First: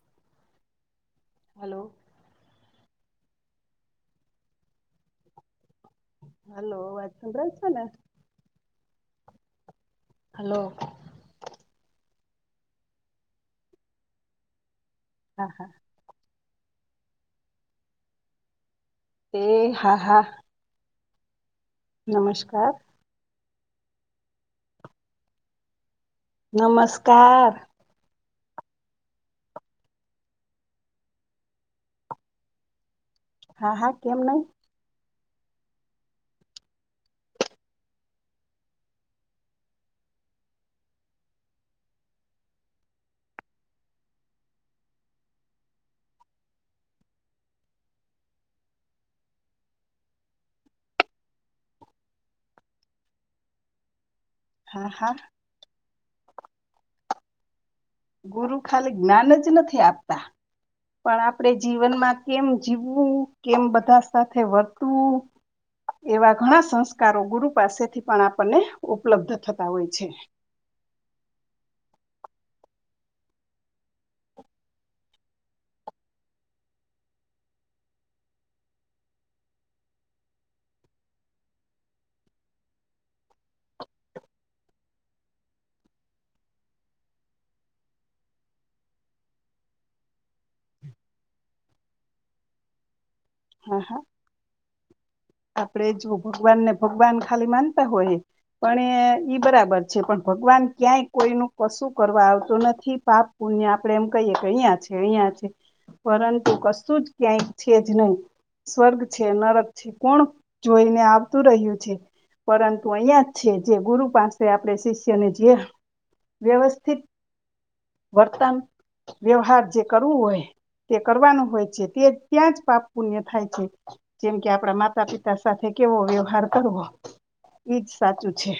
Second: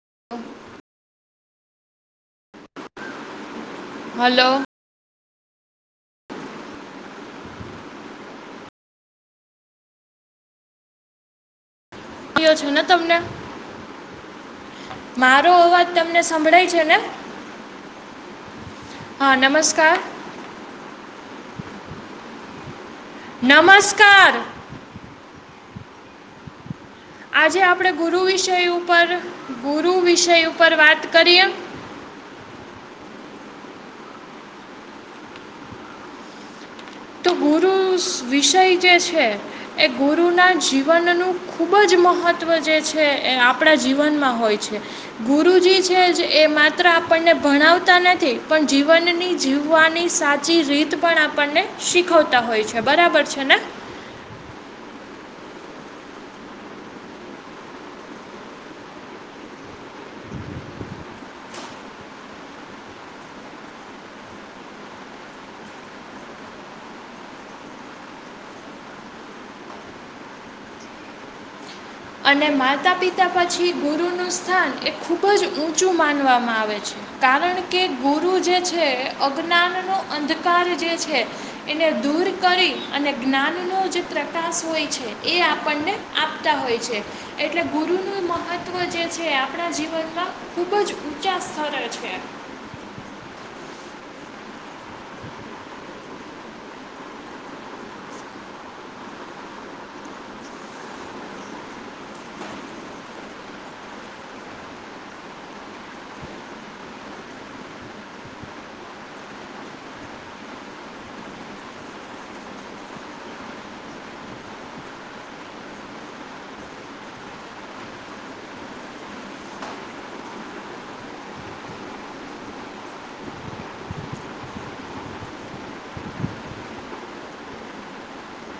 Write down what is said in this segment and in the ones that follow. [unintelligible] Hello hello hello વાચંદ્ર છે ને? હલો યો છે ને તમને હા મારો હા અવાજ તમને સંભળાય છેને? એ હા હા નમસ્કાર નમસ્કાર નમસ આજે આપણેે ગુરુ ગુરુ વિષય ઉપર ગુરુ વિષય ઉપર વાત કરીએ હા હા કેમ નહી તો ગુરુ વિષય જે છે એ ગુરુના જીવનનું ખૂબ જ મહત્વ જે છે એ આપણા જીવનમાં હોય છે ગુરુજી છે એ માત્ર આપણને ભણાવતા નથી પણ જીવનની જીવવાની સાચી રીત પણ આપણને શીખવતા હોય છે બરાબર છે ને હા હા ગુરુ ખાલી જ્ઞાન જ નથી આપતા પણ આપણે જીવનમાં કેમ જીવવું કેમ બધા સાથે વર્તવું એવા ઘણા સંસ્કારો ગુરુ પાસેથી પણ આપણને ઉપલબ્ધ થતા હોય છે. [inaudible] અને માતા પિતા પછી ગુરુનું સ્થાન એ ખૂબ જ ઊંચું માનવામાં આવે છે. કારણ કે ગુરુ જે છે અજ્ઞાનનો અંધકાર જે છે એને દૂર દૂર કરી અને જ્ઞાનનો જે પ્રકાશ હોય છે એ આપણને આપતા હોય છે. એટલે ગુરુનું મહત્વ જે છે એ આપણા જીવનમાં ખૂબ જ ઊંચા સ્તર છે. હા હા આપડે જો ભગવાન ને ભગવાન ખાલી માનતા હોય પણ એ ઈ બરાબર છે પણ ભગવાન ક્યાંય કોઈ નું કશું કરવા આવતું નથી પાપ પુણ્ય આપડે એમ કહીએ કે અહિયાં છે અહિયાં પરંતુ કશું જ ક્યાંય છે જ નહીં સ્વર્ગ છે નરક છે. કોણ જોઈને આવતું રહ્યું છે. પરંતુ અહિયાં જ છે જે ગુરુ પાસે આપણે શિષ્યને જે વ્યવસ્થિત વર્તન વ્યવહાર જે કરવું હોય તે કરવાનું હોય છે તે ત્યાં જ પાપ પુણ્ય થાય છે જેમ કે આપડા માતા માતા પિતા સાથે કેવો વ્યવહાર કરવો એજ સાચું છે.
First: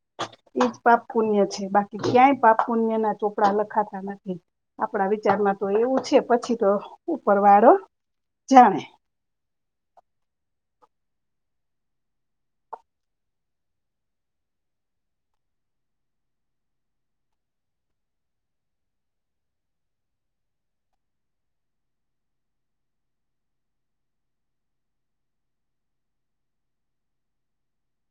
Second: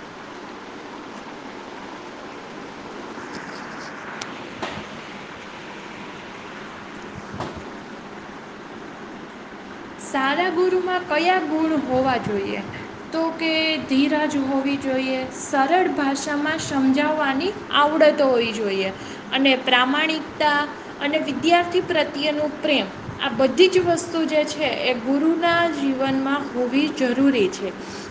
[inaudible] એ જ પાપપુન્ય છે બાકી ક્યાંય પાપ પુન્ય ના ચોપડા લખાતા નથી. આપણા વિચારમાં તો એવું છે. પછી તો ઉપર વાળો જાણે. સારા ગુરુમાં કયા ગુણ હોવા જોઈએ? તો કે ધીરાજ હોવી જોઈએ સરળ ભાષામાં સમજાવવાની આવક આવડતો હોવી જોઈએ. અને પ્રામાણિકતા અને વિદ્યાર્થી પ્રત્યેનું પ્રેમ આ બધી જ વસ્તુ જે છે. છે એ ગુરુના જીવનમાં હોવી જરૂરી છે.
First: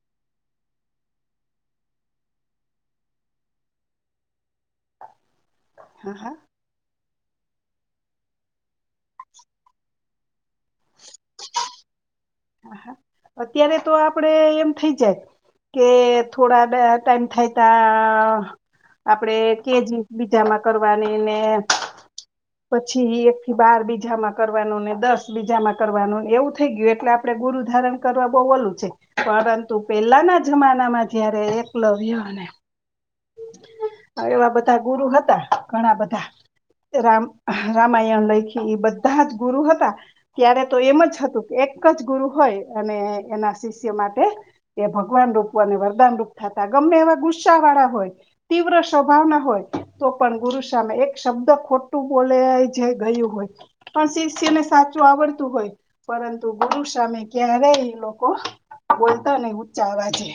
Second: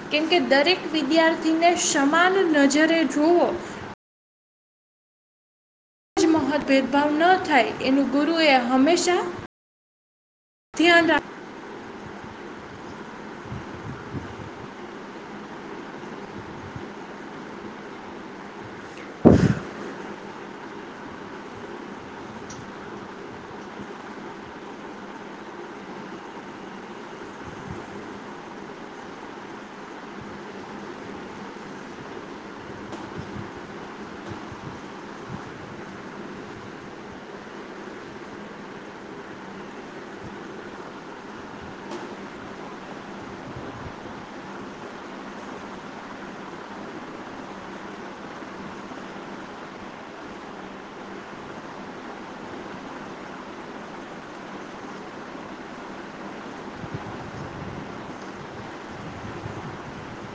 કેમ કે દરેક વિદ્યાર્થી ને સમાન નજરે જુઓ [inaudible] મહત ભેદભાવ ન થાય એનું ગુરુએ હંમેશા ધ્યાન રાખ હ હા અત્યારે તો આપડે એમ થઇ જાયત કે થોડા બે ટાઈમ થાય ત આપડે કેજી બીજામાં કરવાની ને પછી એક થી બાર બીજામાં કરવાનું ને દસ બીજામાં કરવાનુંને એવું થઈ ગયું એટલે આપ. ણે ગુરુ ધારણ કરવા બહુ ઓલું છે, પરંતુ પેલાના જમાનામાં જયારે એકલવ્ય અને એવા બધા ગુરુ હતા ઘણા બધા. રામ રામાયણ લયખી એ બધા જ ગુરુ હતા. ત્યારે તો એમ જ હતું કે, એક જ ગુરુ હોય અને એના શિષ્ય માટે એ ભગવાન રૂપ અને વરદાન રૂપ થતા. ગમે એવા ગુસ્સા વાળા હોય, તીવ્ર સ્વભાવ ના હોય તો પણ ગુરુ સામે એક શબ્દ ખોટું બોલે જે. ગયું હોય પણ શિષ્યને સાચું આવડતું હોય પરંતુ ગુરુ સામે ક્યારેય એ લોકો બોલતા નઈ ઉચા અવાજે.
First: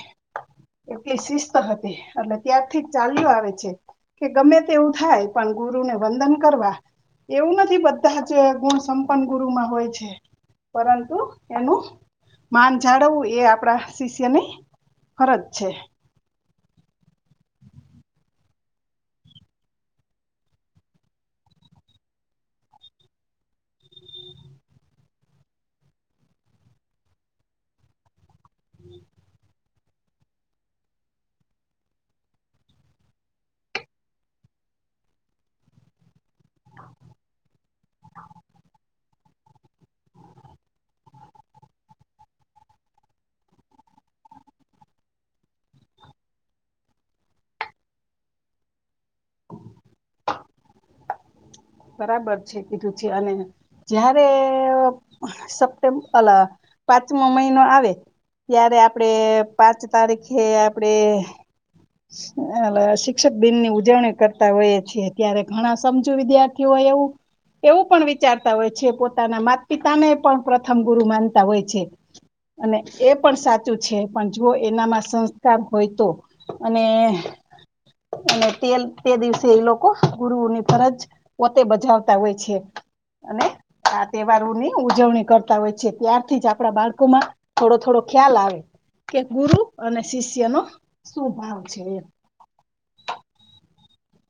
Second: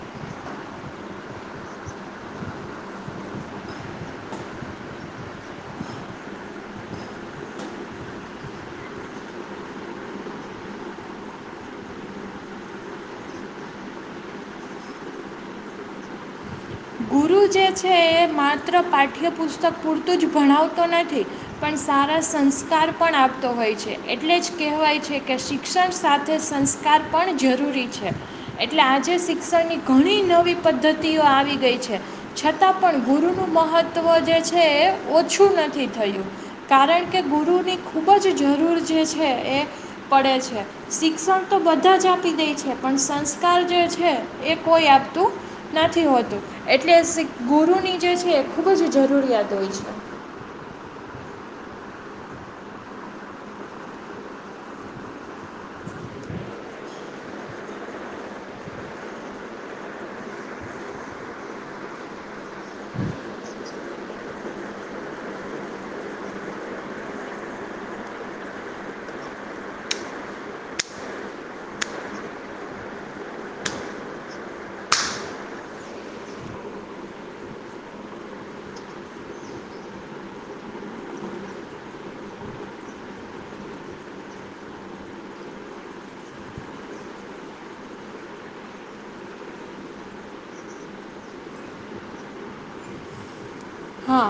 એટલી શિસ્ત હતી એટ ત્યારથી જ ચાલુ આવે છે. કે ગમે તે એવું થાય પણ ગુરુને વંદન કરવા. એવું નથી બધા જ ગુણ સંપન્ન ગુરુમાં હોય છે. પરંતુ એનું માન જાળવવું એ આપણા શિષ્યની ફરજ છે. ગુરુ જે છે, એ માત્ર પાઠ્યપુસ્તક પૂરતું જ ભણાવતો નથી. પણ સા સારા સંસ્કાર પણ આપતો હોય છે. એટલે જ કહેવાય છે કે શિક્ષણ સાથે સંસ્કાર પણ જરૂરી છે. એટલે આજે શિક્ષણની ઘણી નવી પદ્ધતિઓ આવી ગઈ છે. છતાં પણ ગુરુનું મહત્વ જે છે એ ઓછું નથી થયું. કાર કારણ કે ગુરુની ખૂબ જ જરૂર જે છે એ પડે છે. શિક્ષણ તો બધા બધા જ આપી દે છે. પણ સંસ્કાર જે છે એ કોઈ આપતું નથી હોતું. એટલે ગુરુની જે છે એ ખૂબ જ જરૂરિયાત હોય છે. બરાબર છે કીધું છે. અને જયારે સપ્ટેમ્બ પાંચમો મહિનો આવે ત્યારે આપણે પાંચ તારીખે આપડે એ શિક્ષક દિનની ઉજવણી કરતા હોયએ છીએ. ત્યારે ઘણા સમજુ વિધાર્થી કે હો એવું. એવું પણ વિચારતા હોય છે. પોતાના માત પિતાને પણ પ્રથમ ગુરુ માનતા હોય છે. અને એ પણ સાચું છે. પણ જો એનામાં સંસ્કાર હોય તો અને [inaudible] અને તેલ તે દિવસે એ લોકો ગુરુની ફરજ પોતે બજાવતા હોય છે. અને આ તહેવારોની ઉજવણી કરતા હોય છે. ત્યારથી જ આપડા બાળકો માં થોડો થોડો ખ્યાલ આવે. કે ગુરુ અને શિષ્ય નો શું ભાવ છે એ. [inaudible] હા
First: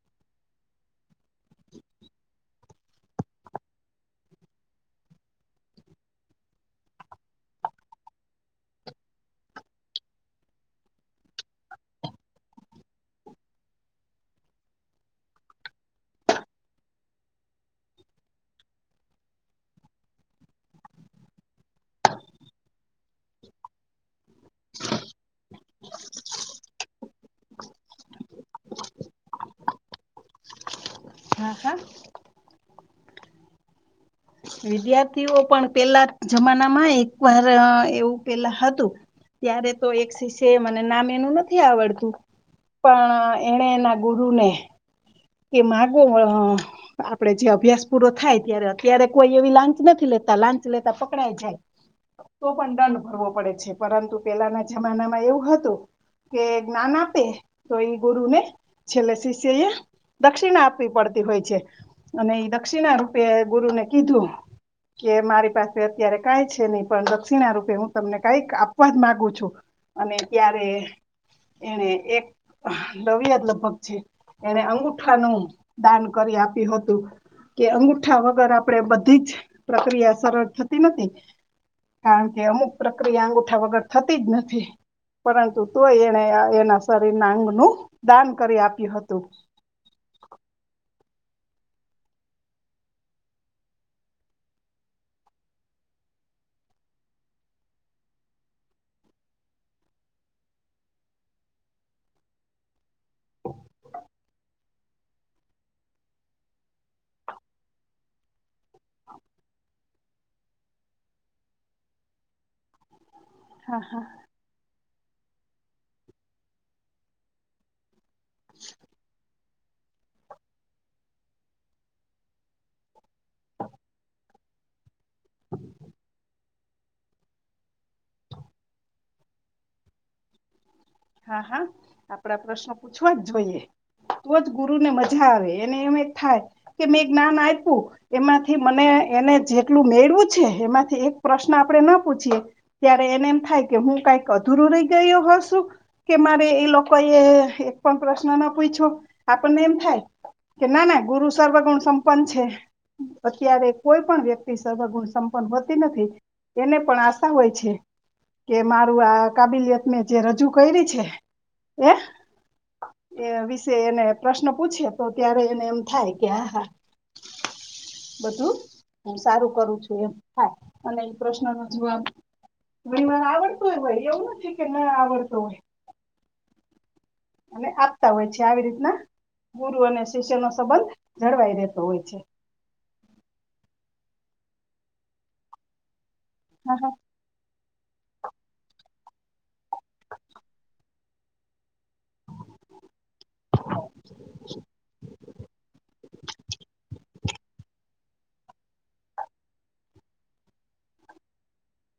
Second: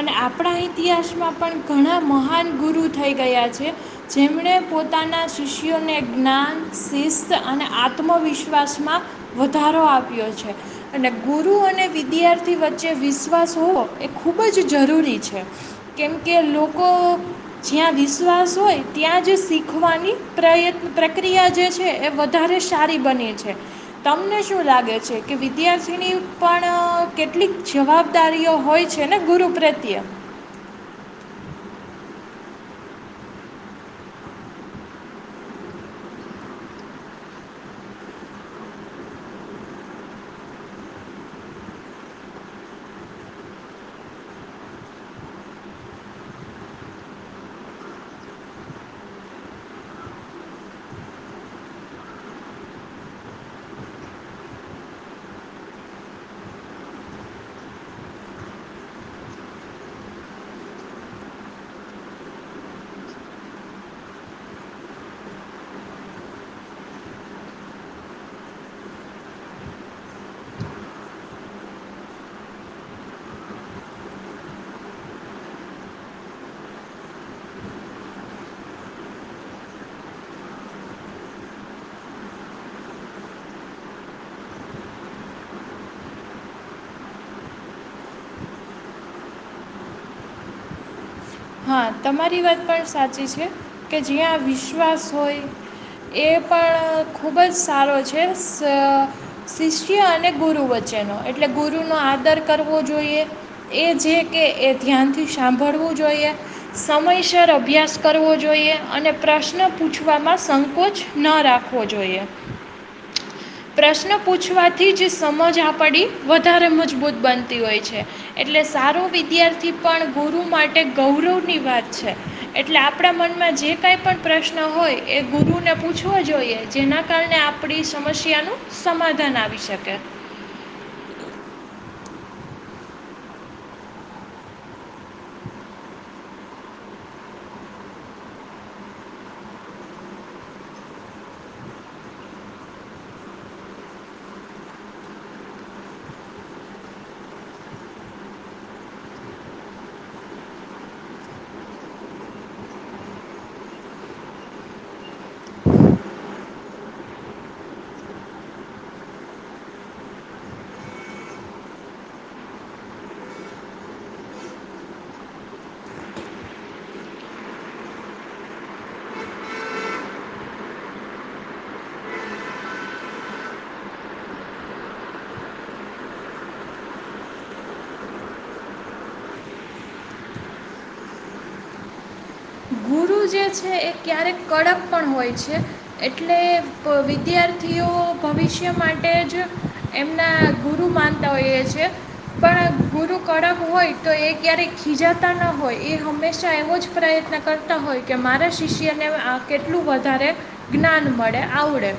અને આપણા ઇતિહાસમાં પણ ઘણા મહાન ગુરુ થઈ ગયા છે. જેમણે પોતાના શિષ્યોને જ્ઞાન શિસ્ત અને આત્મવિશ્વાસમાં. વધારો આપ્યો છે અને ગુરુ અને વિદ્યાર્થી વચ્ચે વિશ્વાસ હોવો. એ ખૂબ જ જરૂરી છે કેમકે લોકો જ્યાં વિશ્વાસ હોય. ત્યાં જ શીખવાની પ્રય પ્રક્રિયા જે છે એ વધારે સારી બને છે. તમને શું લાગે છે કે વિદ્યાર્થીની પણ કેટલીક જવાબદારીઓ હોય. છે ને ગુરુ પ્રત્યે. હા હા. વિદ્યાર્થીઓ પણ પેલા જમાના માં એક વાર એવું પેલા હતું. ત્યારે તો એક શિષ્ય મને નામ એનું નથી આવડતું. પણ એણે એના ગુરુને. કે માગો અ આપડે જે અભ્યાસ પૂરો થાય ત્યારે અત્યારે કોઈ એવી લાંચ નથી લેતા. તો લાંચ લેતા પકડાય જાય. તો પણ દંડ ભરવો પડે છે પરંતુ પેલાના જમાનામાં એવું હતું. કે જ્ઞાન આપે તો એ ગુરુને છેલ્લે શિષ્ય. દક્ષિણા આપવી પડતી હોય છે, અને એ દક્ષિણા રૂપે ગુરુને કીધું. કે મારી પાસે અત્યારે કઈ છે, નહી પણ દક્ષિણા રૂપે હું તમને કઈક આપવા જ માગુ છું. અને ત્યારે. એને એક લવ્ય જ લગભગ છે, એને અંગુઠ ઠા નું દાન કરી આપ્યું હતું. કે અંગુઠા વગર આપડે બધી જ પ્રક્રિયા સરળ થતી નથી. કારણ કે અમુક પ્રક્રિયા અંગુઠા વગર થતી જ નથી. પરંતુ તોય એણે એના શરીરના અંગનું દાન કરી આપ્યું હતું. હા તમારી વાત પણ સાચી છે કે જ્યાં વિશ્વાસ હોય. એ પણ ખૂબ જ સારો છે શ શિષ્ય અને ગુરુ વચ્ચે. ચેનો એટલે ગુરુનો આદર કરવો જોઈએ. એ જે કે એ ધ્યાનથી સાંભળવું જોઈએ. સમયસર અભ્યાસ કરવો જોઈએ અને પ્રશ્ન. પૂછવામાં સંકોચ ન રાખવો જોઈએ. હા હા પ્રશ્ન પૂછવાથી જ સમજ આપડી વધારે મજબૂત બનતી હોય છે. એટલે સારો વિદ્યાર્થી પણ ગુરુ માટે ગૌરવની વાત છે એટલે. આપણા મનમાં જે કાંઈ પણ પ્રશ્ન હોય એ ગુરુને પૂછવો જોઈએ. જેના કારણે આપણી સમસ્યાનું સમાધાન આવી શકે. હા હા આપડા પ્રશ્નો પૂછવા જ જોઈએ. તો જ ગુરુ ને મજા આવે એને એમ એ થાય કે મેં જ્ઞાન આપ્યું એમાંથી મને. એને જેટલું મેળવું છે, એમાંથી એક પ્રશ્ન આપડે ના પૂછીએ ત્યારે એને એમ થાય કે હું. કઈક અધુરું રહી ગયું હ શું. કે મારે એ લોકો એ એક પણ પ્રશ્ન ના પૂયછો આપણને એમ થાય કે ના ના. ગુરુ સર્વગુણ સંપન્ન છે. અત્યારે કોઈ પણ વ્યક્તિ સર્વગુણ સંપન્ન હોતી નથી. એને પણ આશા હોય છે કે મારું આ કાબિલિયત ને જે રજૂ. કયરી છે એ. એ વિશે એને પ્રશ્ન પૂછે તો ત્યારે એને એમ થાય કે આ હા. બધું. હ સારું કરું છું એમ હા અને એ પ્રશ્ન નો જવાબ. ઘણીવાર આવડતું હોય ભાઈ એવું નથી છે કે ના આવડતો હોઈ. અને આપતા હોય છે આવી રીતના. ગુરુ અને શિષ્ય નો સંબંધ જળવાઈ રહેતો હોય છે. ગુરુ જે છે, એ ક્યારેક કડક પણ હોય છે, એટલે હા હા વિદ્યા થીઓ ભવિષ્ય માટે જ એમના ગુરુ માનતા હોઈએ છે. પણ ગુરુ કળમ હોય તો એ ક્યારેક ખીજા મોટા ના હોય એ હંમેશા એવો જ પ્રયત્ન કરતા હોય એમ હોય કે મારા શિષ્યને આ કેટલું વધારે જ્ઞાન મળે આવડે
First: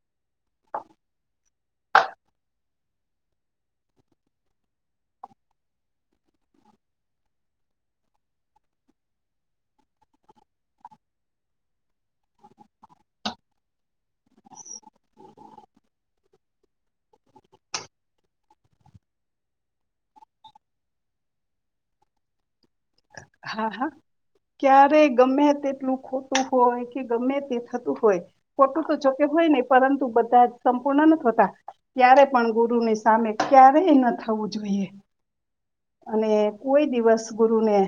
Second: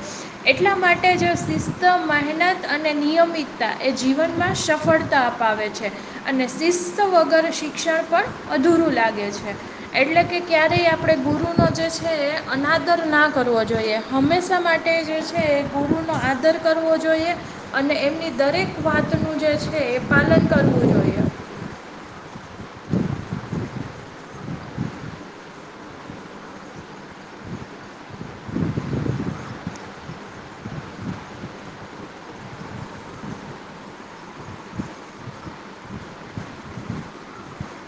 એટલા માટે જો શિષ્ય મહેનત અને નિયમિતતા એ જીવનમાં સફળતા અપાવે છે અને શિસ્ત શિસ્ત વગર શિક્ષણ પણ અધૂરું લાગે છે એટલે કે ક્યારેય આપણે ગુરુનો જે છે, અનાદર ના કરવો જોઈએ હંમેશા માટે જે છે. ગુરુનો આદર કરવો જોઈએ અને એમની દરેક વાતો નું જે છે, એ પાલન કરવું જોઈએ. [unintelligible] હા હા. ક્યારે ગમે તેટલું ખોટું હોય કે ગમે તે થતું હોય ખોટું તો જોકે કઈ નઈ પરંતુ બધા જ સંપૂર્ણ ન થતા ત્યારે પણ ગુરુની સામે ક્યારેય ન થવુ જોઈએ અને કોઈ દિવસ ગુરુને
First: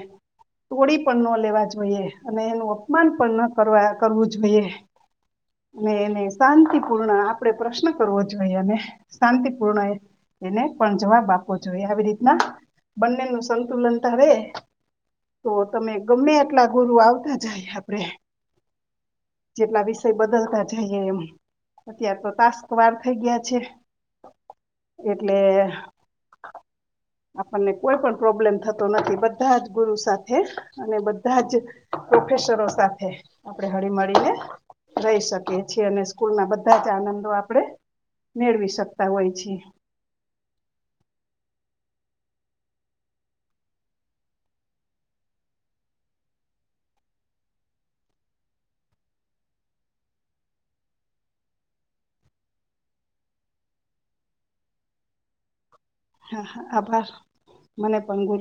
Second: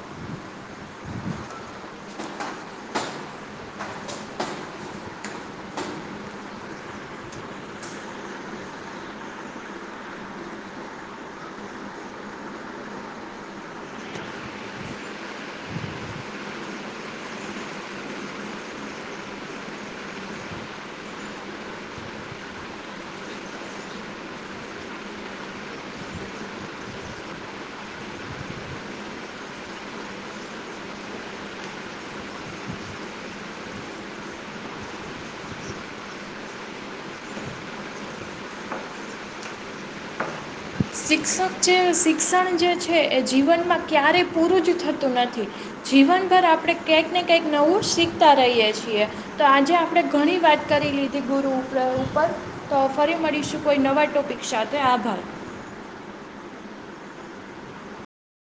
તોડી પણ ન લેવા જોઈએ અને એનું અપમાન પણ ન કરવા કરવું જોઈએ અને એને શાંતિપૂર્ણ આપણેે પ્રશ્ન કરવો જોઈએ અને શાંતિપૂર્ણ એને પણ જવાબ આપવો જોઈએ આવી રીતના બનેનું સંતુલન ધારે તો તમે ગમે એટલા ગુરુ આવતા જાય આપડે જેટલા વિષય બદલતા જઈએ એમ અત્યાર તો ટાસ્ક વાર થઈ ગયા છે એટલે આપણને કોઈ પણ પ્રોબ્લેમ થતો નથી બધા જ ગુરુ સાથે અને બધા જ પ્રોફેસરો સાથે આપણે હળી મળીને રહી શકીએ છીએ અને સ્કૂલ ના બધા જ આનંદો આપણે મેળવી શકતા હોય છે [inaudible] શિક્ષક જે શિક્ષણ જે છે એ જીવનમાં ક્યારેય પૂરું જ થતું નથી જીવનભર આપણે કઈક ને કંઈક નવું શીખતા રહીએ છીએ તો આજે આપણે ઘણી વાત કરી લીધી ગુરુ ઉપર તો ફરી મળીશું કોઈ નવા ટોપિક સાથે આભાર હા આભાર મને પણ ગુરુ